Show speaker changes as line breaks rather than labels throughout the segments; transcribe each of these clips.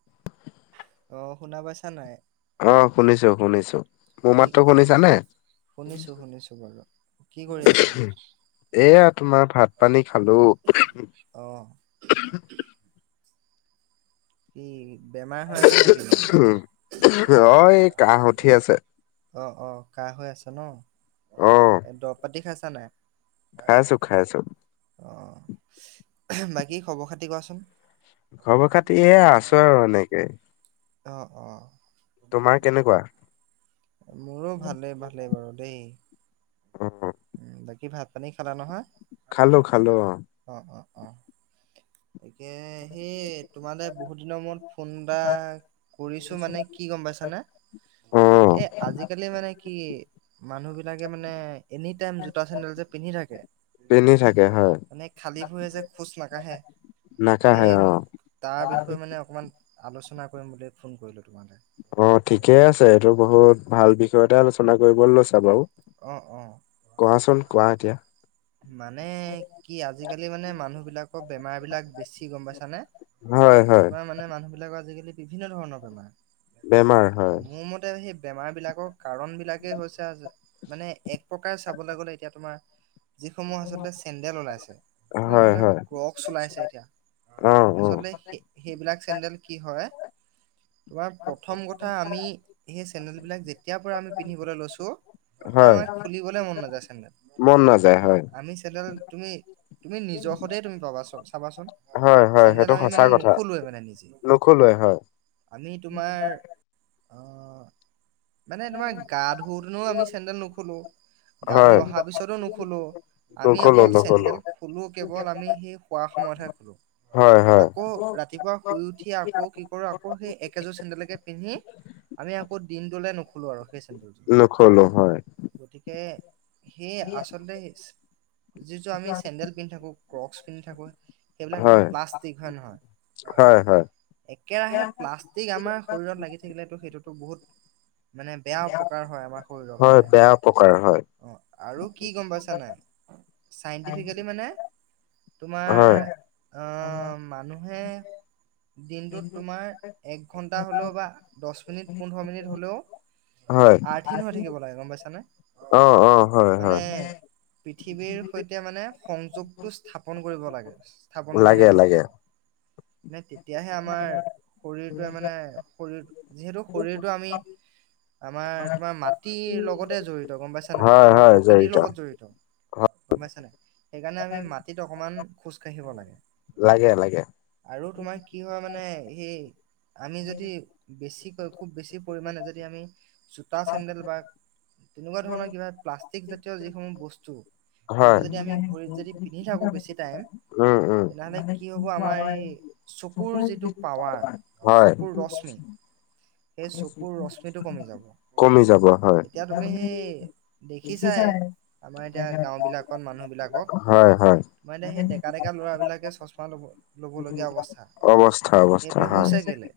[inaudible]
অ শুনা পাইছা নাই?
অ শুনিছো শুনিছো মোৰ
কি
মাত্ৰ শুনিছানে?
শুনিছো শুনিছো, বাৰু কি কৰি আছা?
এয়া তোমাৰ ভাত পানী খালো।
অ কি বেমাৰ হয় আছে নেকি এই কেইদিন?
অ এই কাহ উঠি আছে
অ', অ', কাহ হৈ আছে ন,
অ
দৰৱ পাতি খাইছ নাই? খাই আছোঁ।
খাইছো খাইছো
অ বাকী খবৰ খাতি কোৱাচোন?
খবৰ খাতি এ আছো আৰু এনেকেই।
অ', অ'।
তোমাৰ কেনেকুৱা।
মোৰো ভালেই ভালেই বাৰু দেই।
অ
উ বাকী ভাত পানী খালা নহয়।
খালো খালো অ
অ', অ', অ',। তাকে সেই তোমালে বহুত দিনৰ মূৰত ফোন এটা, কৰিছো মানে কি গম পাইছানে।
অ
এই আজিকালি মানে কি, মানুহবিলাকে মানে, এনি টাইম জোতা চেন্দেল যুৰে পিন্ধি থাকে
পিন্ধি থাকে হয়
মানে খালী ভুৰি এ যে খোজ মাকাহে
নাকাহে
সেই,
অ
তাৰ বিষয়ে মানে, অকমান আলোচনা কৰিম বুলি ফোন কৰিলো তোমালে।
অ ঠিকে আছে এইটো বহুত ভাল বিষয় এটা আলোচনা কৰিব লৈছা বাও।
অ অ
কোৱাচোন কোৱা এতিয়া।
মানে কি আজিকালি মানে মানুহ বিলাকৰ বেমাৰ বিলাক বেছি গম পাইছানে?
হয় হয়
তোমাৰ মানে মানুহবিলাকৰ আজিকালি বিভিন্ন ধৰণৰ বেমাৰ,
বেমাৰ হয়
মোৰ মতে সেই বেমাৰ বিলাকক কাৰণ বিলাকেই হৈছে মানে এক প্ৰকাৰে চাবলৈ গ'লে এতিয়া তোমাৰ যিসমূহ আচলতে চেণ্ডেল ওলাইছে, মানে
হয়
ধৰি লওঁক
হয়
ক্ৰছক ওলাইছে এতিয়া
অ অ
আচলতে সে সেইবিলাক চেন্দেল কি হয় তোমাৰ প্ৰথম কথা আমি সেই চেন্দেল বিলাক যেতিয়াৰ পৰা আমি পিন্ধিবলৈ লৈছোঁ, তাৰ
হয়
মানে খুলিবলৈ মন নাযায় চেন্দেল।
মন না
অ আমি চেন্দেল তুমি তুমি নিজৰ সতে তুমি পাবা চাবাচোন।
হয় হয়
চেন্দেল
সেইটো
আমি
সঁচা
মানে
কথা
নুখোলোৱে মানে নিজে,
নখলোৱাই হয়
আমি তোমাৰ অঁ মানে তোমাৰ গা ধুতেনু আমি চেন্দেল নুখোলো, গা
হয়
ধুই অহা পিছতো নুখ লো, আমি
নখলো
অকল
নখলো
চেন্দেল খোলো কেৱল আমি সেই খোৱাৰ সময়তহে খোলো।
হয় হয়।
আকৌ ৰাতিপুৱা শুই উঠি আকৌ কি কৰো, কিন্তু আকৌ সেই একেযোৰ চেন্দেলকে পিন্ধি আমি আকৌ দিনটোলে নুখো লো আৰু সেই চেণ্ডে
নোখোলো হয়।
গতিকে সেই আচলতে যিটো আমি চেণ্ডেল পিন্ধি থাকো ক্ৰকছ পিন্ধি থাকো, সেইবিলাকতো
হয়
প্লাষ্টিক হয় নহয়।
হয় হয়
একেৰাহে প্লাষ্টিক আমাৰ শৰীৰত লাগি থাকিলেতো সেইটোতো বহুত মানে বেয়া অপকাৰ হয় আমাৰ শৰীৰৰ
হয়
কাৰণে।
বেয়া প্ৰকাৰ হয়
অঁ আৰু কি গম পাইছা নাই চাইণ্টিফিকেলি মানে তোমাৰ
হয়
আঁহ মানুহে‌ দিনটোত তোমাৰ এক ঘণ্টা হ'লেও বা দশ মিনিট পোন্ধৰ মিনিট হ'লেও আৰ্ঠিন হৈ থাকিব লাগে গম পাইছানে।
অঁ অঁ হয়
মানে
হয়।
পৃথিৱীৰ সৈতে মানে সংযোগটো স্থাপন কৰিব লাগে, স্থাপন কৰি ৰাখিব লাগে। মানে তেতিয়াহে আমাৰ শৰীৰটোৱে মানে শৰীৰ যিহেতু শৰীৰটো আমি আমাৰ তোমাৰ মাটিৰ লগতে জড়িত গম পাইছা নাই,
হয়
আমাৰ
হয়
প্ৰ
জড়িত
জড়িত গম পাইছা নাই? সেইকাৰণে আমি মাটিত অকণমান খোজকাঢ়িব লাগে।
লাগে লাগে
আৰু তোমাৰ কি হয় মানে সেই আমি যদি বেছিকৈ খুব বেছি পৰিমাণে যদি আমি জোতা চেণ্ডেল বা তেনেকুৱা ধৰণৰ কিবা প্লাছ ক জাতীয় যিসমূহ বস্তু
হয়
সেইবোৰ যদি আমি ভৰিত যদি পিন্ধি থাকো বেছি টাইম
উম উম
তেনেহলে কি হব আমাৰ এই চকুৰ যিটো পাৱাৰ
হয়
চকুৰ ৰশ্মি, সেই চকুৰ ৰশ্মিটো কমি যাব।
কমি যাব হয়।
এতিয়া তুমি সেই দেখিছাই আমাৰ এতিয়া গাওঁ বিলাকত মানুহ বিলাকক।
হয় হয়
মানে সেই ডেকা ডেকা ল'ৰাবিলাকে চচমা লব লবগীয়া অৱস্থা
অৱস্থা অৱস্থা
সেইটো
হয়
হৈছে কেলে?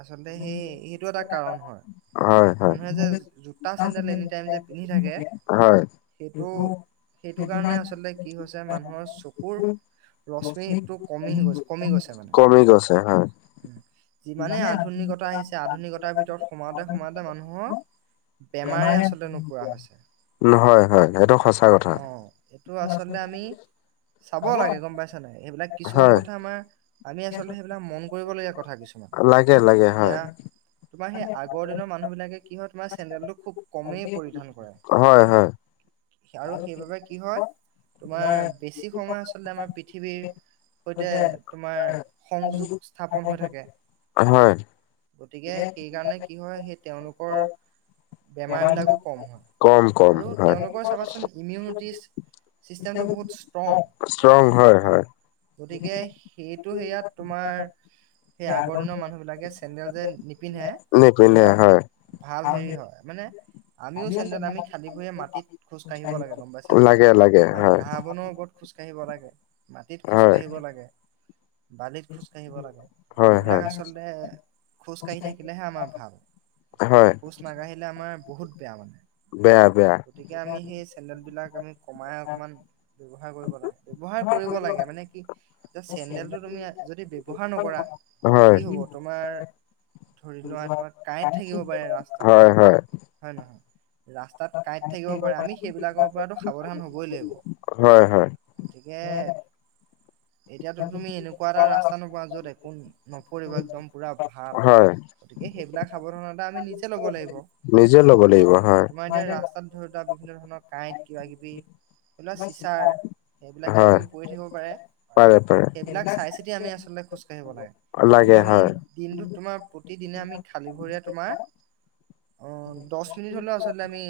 আচলতে সেই সেইটো এটা কাৰণ হয়। মানু নে যে জোতা চেন্দেল এনি টাইম যে পিন্ধি থাকে
হয়, সেইটো
সেইটো কাৰণে আচলতে কি হৈছে, মানুহৰ চকুৰ ৰশ্মিটো কমি গৈছে। কমি গৈছে মানে,
কমি গৈছে হয়
ওম, যিমানে আধু নিকতা আহিছে আধুনিকতাৰ ভিতৰত সোমাওঁতে সোমাওঁতে মানুহৰ বেমাৰে আচলতে নোপুৰা হৈছে
হয় হয় সেইটো সঁচা কথা
[unintelligible] অঁ এইটো আচলতে আমি চাব লাগে গ'ম পাইছা নাই, সেইবিলাক কিছুমান
হয়
কথা আমাৰ আমি আচলতে সেইবিলাক মন কৰিবলগীয়া কথা কিছুমান।
লাগে লাগে হয়।
এতিয়া তোমাৰ সে আগৰ দিনৰ মানুহ বিলাকে কি হয় তোমাৰ চেণ্ডেলটো খুব কমেই পৰিধান কৰে।
হয় হয়।
আৰু সেইবাবে কি হয়, তোমাৰ বেছি সময় আচলতে আমাৰ পৃথিৱীৰ সৈতে তোমাৰ সংযোগ স্থাপন হৈ থাকে।
হয়।
গতিকে সেইকাৰণে কি হয়, সেই তেওঁলোকৰ বেমাৰ বিলাকো কম হয়।
কম কম
আৰু
হয়
তেওঁলোকৰ চাবাচোন ইমিউনিটিচ চিষ্টেমটো বহুত ষ্ট্ৰং। ষ্ট্ৰং হয়, অঁ গতিকে সেইটো সেইয়াত তোমাৰ সেই আগৰ দিনৰ মানুহ বিলাকে চেন্দেল যে নিপিন্ধে সেইটো
নিপিন্ধে
এটা
হয়
ভাল হেৰি হয়। মানে আমিও চেণ্ডেল আমি খালী ভৰিয়ে মাটিত খোজ কাঢ়িব লাগে, গ'ম পাইছা নাই?
লাগে লাগে
[unintelligible] অঁ
হয়
ঘাঁ [unintelligible] বনৰ ওপৰত খোজ কাঢ়িব লাগে, মাটিত খোজ
হয়
কাঢ়িব লাগে। বালিত খোজ কাঢ়িব লাগে,
হয় হয়
এইবিলাক আচলতে খোজ কাঢ়ি থাকিলেহে আমাৰ ভাল।
হয়।
খোজ নাকাঢ়িলে আমাৰ বহুত বেয়া মানে, বেয়া গতিকে আমি সেই চেণ্ডেল বিলাক আমি কমাই অকমান ব্যৱহাৰ কৰিব লাগে, ব্যৱহাৰ কৰিব লাগে। মানে কি এতিয়া চেণ্ডেলটো তুমি যদি ব্যৱহাৰ নকৰা,
হয়
কি হ'ব তোমাৰ ধৰি লোৱা তোমাৰ কাঁইত থাকিব পাৰে ৰাস্তাত,
হয় হয়
হয় নহয়? ৰাস্তাত কাঁইট থাকিব পাৰে, আমি সেইবিলাকৰ পৰাটো সাৱধান হ'বই
হয় হয়
লাগিব। গতিকে এতিয়াতো তুমি এনেকুৱা এটা ৰাস্তা নপোৱা য'ত একো নপৰিব একদম পুৰা ভাল
হয়
আও। গতিকে, সেইবিলাক সাৱধানতা আমি নিজে ল'ব লাগিব।
নিজে ল'ব
অঁ
লাগিব হয়
আমাৰ এতিয়া ৰাস্তাত ধৰি লোৱা বিভিন্ন ধৰণৰ কাঁইট কিবা কিবি ধৰি লোৱা চিচাৰ, সেইবিলাক
হয়
কিবাকিবি পৰি থাকিব পাৰে।
পাৰে পাৰে
সেইবিলাক চাই চিতি আমি আচলতে খোজ কাঢ়িব লাগে, কিন্তু
লাগে
আমি
হয়
দিনটোত তোমাৰ প্ৰতিদিনে আমি খালী ভৰিৰে তোমাৰ অঁ দচ মিনিট হ'লেও আছ তে আমি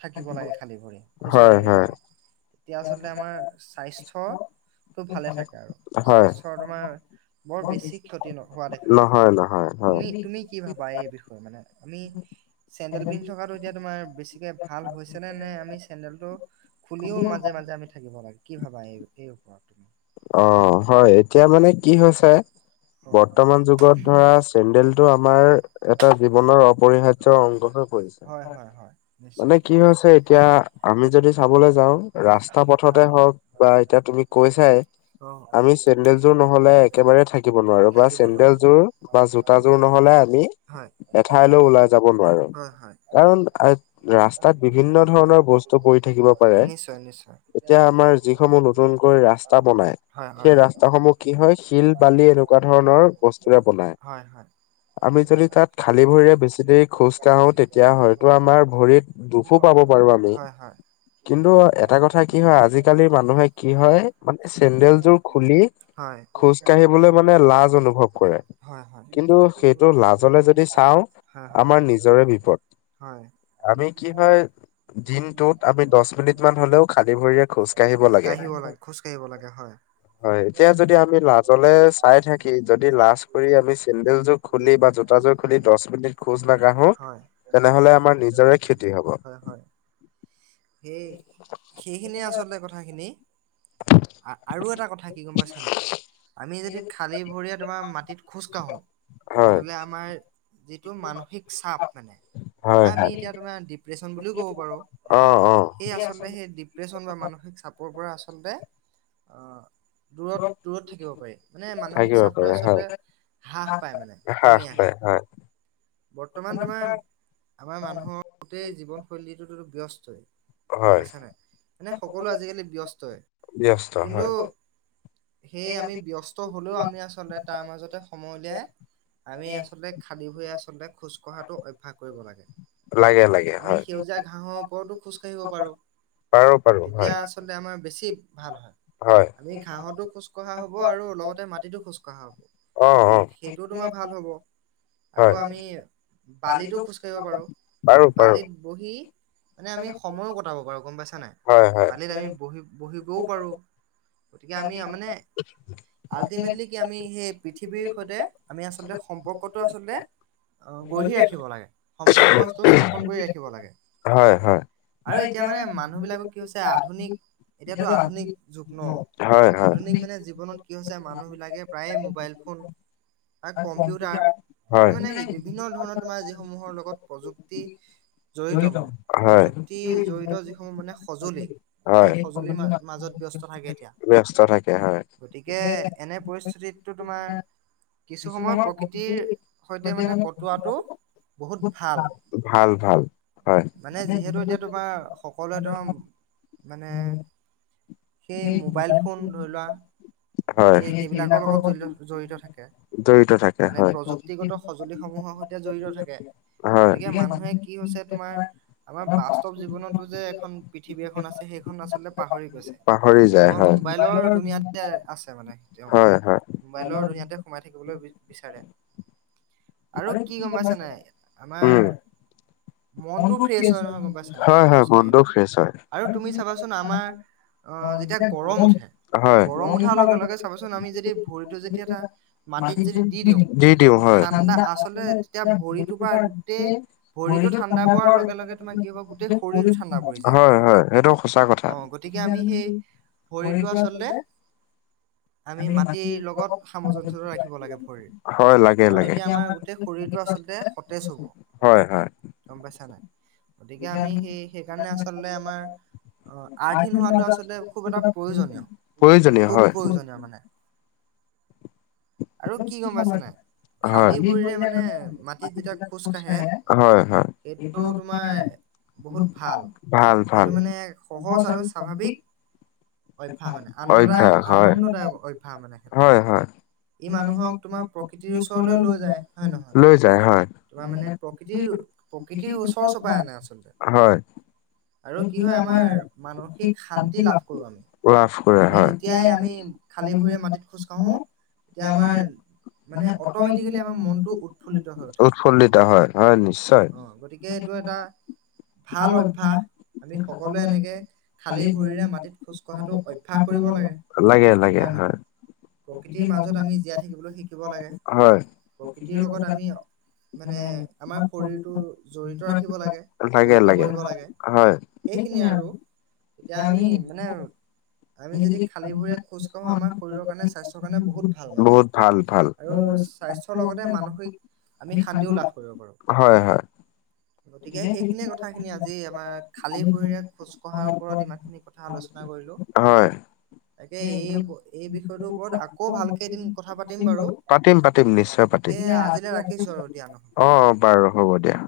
থাকিব লাগে খালী ভৰি, খোজ
হয়
কাঢ়িব
হয়
লাগে। তেতিয়া আচলতে আমাৰ স্বাস্থ্য টো ভালে থাকে আৰু
হয়
স্বাস্থ্যৰ তোমাৰ বৰ বেছি ক্ষতি ন' হোৱা দেখা নাযায়,
নহয় নহয় হয়
তুমি তুমি কি ভাবা এই বিষয়ে মানে আমি চেন্দেল পিন্ধ থকাটো এ তোমাৰ বেছিকে ভাল হৈছে নে, নে আমি চেন্দলটো খুলিও মাজে মাজে আমি থাকিব লাগে, কি ভাবা এই এই ওপৰত
অঁ হয় এতিয়া মানে কি হৈছে
হয়
বৰ্তমান যুগত ধৰা চেণ্ডেলটো আমাৰ এটা জীৱনৰ অপৰিহা য্ অংগ হৈ পৰিছে।
হয় হয় হয় নিশ্চয়।
মানে কি হৈছে এতিয়া, আমি যদি চাবলৈ যাও ৰাস্তা পথতে
হয়
হওক বা এতিয়া তুমি কৈছাই।
অ', [inaudible]
আমি চেন্দেলযোৰ নহলে একেবাৰে থাকিব নোৱাৰো বা
থাকিব [unintelligible]
চেন্দেলযোৰ বা জোতাযোৰ নহলে আমি
হয়, [inaudible]
এঠাইলৈ ওলাই যাব নোৱাৰো
হয়, হয়।
কাৰণ [unintelligible] ৰাস্তাত বিভিন্ন ধৰণৰ বস্তু পৰি থাকিব পাৰে।
নিশ্চয় নিশ্চয়।
এতিয়া আমাৰ যিসমূহ নতুনকৈ ৰাস তা বনায়,
হয় হয়।
সেই ৰাস্তাসমূহ কি হয় শিল বালি এনেকুৱা ধৰণৰ বস্তুৰে বনায়।
হয় হয়।
আমি যদি তাত খালী ভৰিৰে বেছি দেৰি খোজকাঢ়ো তেত তিয়া হয়তো আমাৰ ভৰিত দুখো পাব পাৰোঁ আমি।
হয়
কিন্তু এটা কথা কি হয়, আজিকালিৰ মানুহে কি হয় মানে চেন্দেলযোৰ খুলি,
হয়
খোজ কাঢ়িবলৈ মানে লাজ অনুভৱ কৰে।
হয়, হয় [unintelligible]
কিন্তু
হয়,
সেইটো লাজলে যদি চাওঁ
হয়
আমাৰ
[unintelligible]
নিজৰে বিপদ আমি কি
হয়। [inaudible]
দিনটোত আমি দহ মিনিট মান হলেও খালী ভৰিৰে খোজ
কাঢ়িব লাগে, খোজ কাঢ়িব লাগে হয়।
হয়, এতিয়া যদি আমি লাজলে চাই থাকি যদি লাজ কৰি আমি চেন্দেল যোৰ খুলি বা জোতা জোৰ খুলি দশ মিনিট খোজ নাকাঢ়ো তেনেহলে আমাৰ নিজৰে ক্ষতি হব
[inaudible] হয়, হয়। সেই, সেইখিনিয়ে আচলতে কথাখিনি। আ-আৰু এটা কথা কি গম পাইছ নাই? আমি যদি খালী ভৰিয়ে তোমাৰ মাটিত খোজ কাঢ়ো,
হয়
তেনেহলে আমাৰ যিটো মানসিক চাপ মানে। বা
হয়
আমি
হয়
এতিয়া তোমাৰ ডিপ্ৰেচন বুলিও ক'ব
অ
পাৰোঁ
অ
[inaudible] সেই আচলতে সেই ডিপ দিপ্ৰেচন বা মানসিক চাপৰ পৰা আচলতে, আ দূৰত দূৰত থাকিব পাৰি। মানে মানসিক
থাকিব
চাপটো
পাৰে হয়
আচলতে হ্ৰাস পায় মানে
হ্ৰাস
কমি
পায়
আহে।
হয়
বৰ্তমান তোমাৰ আমাৰ মানুহৰ গোটেই জীৱনশৈলীটোতো ব্যস্তই। গম
হয়
পাইছা নাই? মানে সকলো আজিকালি ব্যস্তই।
ব্যস্ত
কিন্তু
হয়
সেয়ে আমি ব্যস্ত হলেও আমি আচলতে তাৰ মাজতে সময় উলিয়াই আমি আচলতে খালী ভৰিৰে আচলতে খোজকঢ়াটো অভ্যাস কৰিব লাগে।
লাগে লাগে
আমি
হয়
সেউজীয়া ঘাঁহৰ ওপৰতো খোজকাঢ়িব পাৰোঁ।
পাৰো পাৰো
তেতিয়া
হয়
আচলতে আমাৰ বেছি ভাল হয়। আমি ঘাহঁতো খোজ খোজকঢ়া হ'ব আৰু লগতে মাটিটো খোজকঢ়া
অ
হ'ব।
অ
সে-সেইটোও তোমাৰ ভাল হ'ব।
হয়
আকৌ আমি বালিতো খোজকাঢ়িব পাৰোঁ।
পাৰো পাৰো
বালিত বহি মানে আমি সময়ো কটাব পাৰো গম পাইছা নাই?
হয় হয়
বালিত আমি বহি বহিবও পাৰোঁ। গতিকে আমি মানে আল্টিমেটলি কি আমি সেই পৃথিৱীৰ সৈতে, আমি আচলতে সম্পৰ্কটো আচলতে অ', গঢ়ি ৰাখিব লাগে। সম্পৰ্কটো স্থাপন কৰি ৰাখিব লাগে।
হয় হয়
আৰু এতিয়া মানে মানুহবিলাকৰ কি হৈছে আধুনিক, এতিয়াতো আধুনিক যুগ ন?
হয় হয়
আধুনিক মানে জীৱনত কি হৈছে, মানুহ বিলাকে প্ৰায়ে মোবাইল ফোন বা কম্পিউটাৰ আৰু
হয়
মানে বিভিন্ন ধৰণৰ তোমাৰ যিসমূহৰ লগত প্ৰযুক্তি জড়িত মানে,
হয়
প্ৰযুক্তি জড়িত যিসমূহ মানে সঁজুলি।
হয়
সেই সজুলিৰ মা-মাজত ব্যস্ত থাকে।
ব্যস্ত থাকে হয়
গতিকে এনে পৰিস্থিতিতটো তোমাৰ কিছু সময় প্ৰকৃতিৰ সৈতে মানে কটোৱাটো বহুত ভাল।
ভাল ভাল হয়
মানে যিহেতু এতিয়া তোমাৰ সকলোৱে তোমাৰ মানে সেই মোবাইল ফোন ধৰি লোৱা।
হয়
সেই, সেইবিলাকৰ লগত জল-জড়িত থাকে,
জড়িত থাকে
মানে প্ৰযুক্তি গত
হয়
সঁজুলিসমূহৰ সৈতে জড়িত থাকে,
হয়।
গতিকে মানুহে কি হৈছে তোমাৰ আমাৰ বাস্তৱ জীৱনতো যে এখন পৃথিৱী এখন আছে, সেইখন আচলতে পাহৰি গৈছে।
পাহৰি যায়,
কেৱল
হয়।
মোবাইলৰ দুুনীয়াতে আছে মানে তেওঁলোক,
হয় হয়
মোবাইলৰ দুুনীয়াতে সোমাই থাকিবলৈ বি-বিচাৰে। আৰু কি গম পাইছানে আমাৰ
উম
মনতটো ফ্ৰেছ হয় নহয় গম পাইছা নাই
হয় হয়
খোজ
মনটো
কাঢ়িলে
ফ্ৰেছ হয়
আৰু তুমি চাবাচোন আমাৰ আ, যেতিয়া গৰম উঠে,
হয়।
গৰম উঠাৰ লগে লগে চাবচোন আমি যদি ভৰিটো যেতিয়া এটা মাটিত যদি দি দিওঁ, দি দিওঁ। ঠাণ্ডা আচলতে তেতিয়া ভৰিটো বা, গোটেই ভৰিটো ঠাণ্ডা পোৱাৰ লগে লগে তোমাৰ কি হ'ব গোটেই শৰীৰো ঠাণ্ডা পৰি যায়।
হয় হয় সেইটো সঁচা কথা।
অ' গতিকে আমি সেই ভৰিটো আচলতে আমি মাটিৰ লগত সামঞ্জস্যটো ৰাখিব লাগে ভৰিৰ।
হয় লাগে
আৰু
লাগে।
তেতিয়া আমাৰ গোটেই শৰীৰটো আচলতে সতেজ হ'ব,
হয় হয়
গম পাইছা নাই? গতিকে আমি সেই, সেইকাৰণে আচলতে আমাৰ অ' আৰ্থিন হোৱাটো আচলতে খুব এটা প্ৰয়োজনীয়,
প্ৰয়োজনীয়
খুব
হয়।
প্ৰয়োজনীয় মানে। আৰু কি গম পাইছ নাই?
হয়
খালী ভৰিৰে মানে মাটিত যেতিয়া খোজ কাঢ়ে
হয় হয়
সেইটো তোমাৰ বহুত ভাল,
ভাল ভাল।
সেইটো মানে সহজ আৰু স্বাভাৱিক অভ্যয়াস মানে, আনন্দদায়ক,
অভ্যাস হয়
আনন্দদায়ক অভ্যাস মানে সেইটো। ই
মানুহক
তোমাৰ
মই
প্ৰকৃতিৰ ওচৰলৈ লৈ যায় হয় নহয়
[unintelligible] লৈ যায় হয়। [unintelligible]
তোমাৰ মানে প্ৰকৃতিৰ প্ৰকৃতিৰ ওচৰ চপাই আনে আচলতে
হয়। আৰু কি হয় আমাৰ মানিক শান্তি লাভ [unintelligible] লাভ কৰে,
আমি
হয়
যেতিয়াই আমি
[unintelligible]
এতিয়া আমাৰ মানে অট'মেটিকেলি আমাৰ মনটো উৎফুল্লিত হৈ উঠে।
উৎফুল্লিতা হয় হয় নিশ্চয়
অ' গতি কে এইটো এটা
ভাল অভ্যাস।
আমি সকলোৱে এনেকে খালী ভৰিৰে মাটিত খোজ কঢ়াটো অভ্যাস কৰিব
[unintelligible]
লাগে
লাগে লাগে, হয়।
প্ৰকৃতিৰ মাজত আমি জীয়াই থাকিবলৈ শিকিব লাগে।
হয়
প্ৰকৃতিৰ লগত আমি মানে আমাৰ শৰীৰটো জড়িত ৰাখিব লাগে, জড়িত কৰিব লাগে।
হয়
সেইখিনিয়ে আৰু, তেতিয়া আমি মানে আমি যদি খালী ভৰিৰে খোজ কাঢ়ো আমাৰ শৰীৰৰ কাৰণে, স্বাস্থ্যৰ কাৰণে বহুত ভাল মানে।
বহুত ভাল ভাল
আৰু স্বাস্থ্যৰ লগতে মানসিক আমি শান্তিও লাভ কৰিব পাৰোঁ।
হয় হয়
গতিকে সেইখিনিয়ে কথাখিনি, আজি আমাৰ খালী ভৰিৰে খোজ কঢ়াৰ ওপৰত ইমানখিনি কথা আলোচনা কৰিলো।
হয়
তাকে এই, এই বিষয়টোৰ ওপৰত আকৌ ভালকে কেইদিন কথা পাতিম বাৰু,
পাতিম পাতিম
অ'
নিশ্চয় পাতিম
তাকে আজিলে ৰাখিছোঁ আৰু দিয়া নহ'লে।
অ বাৰু হ'ব দিয়া।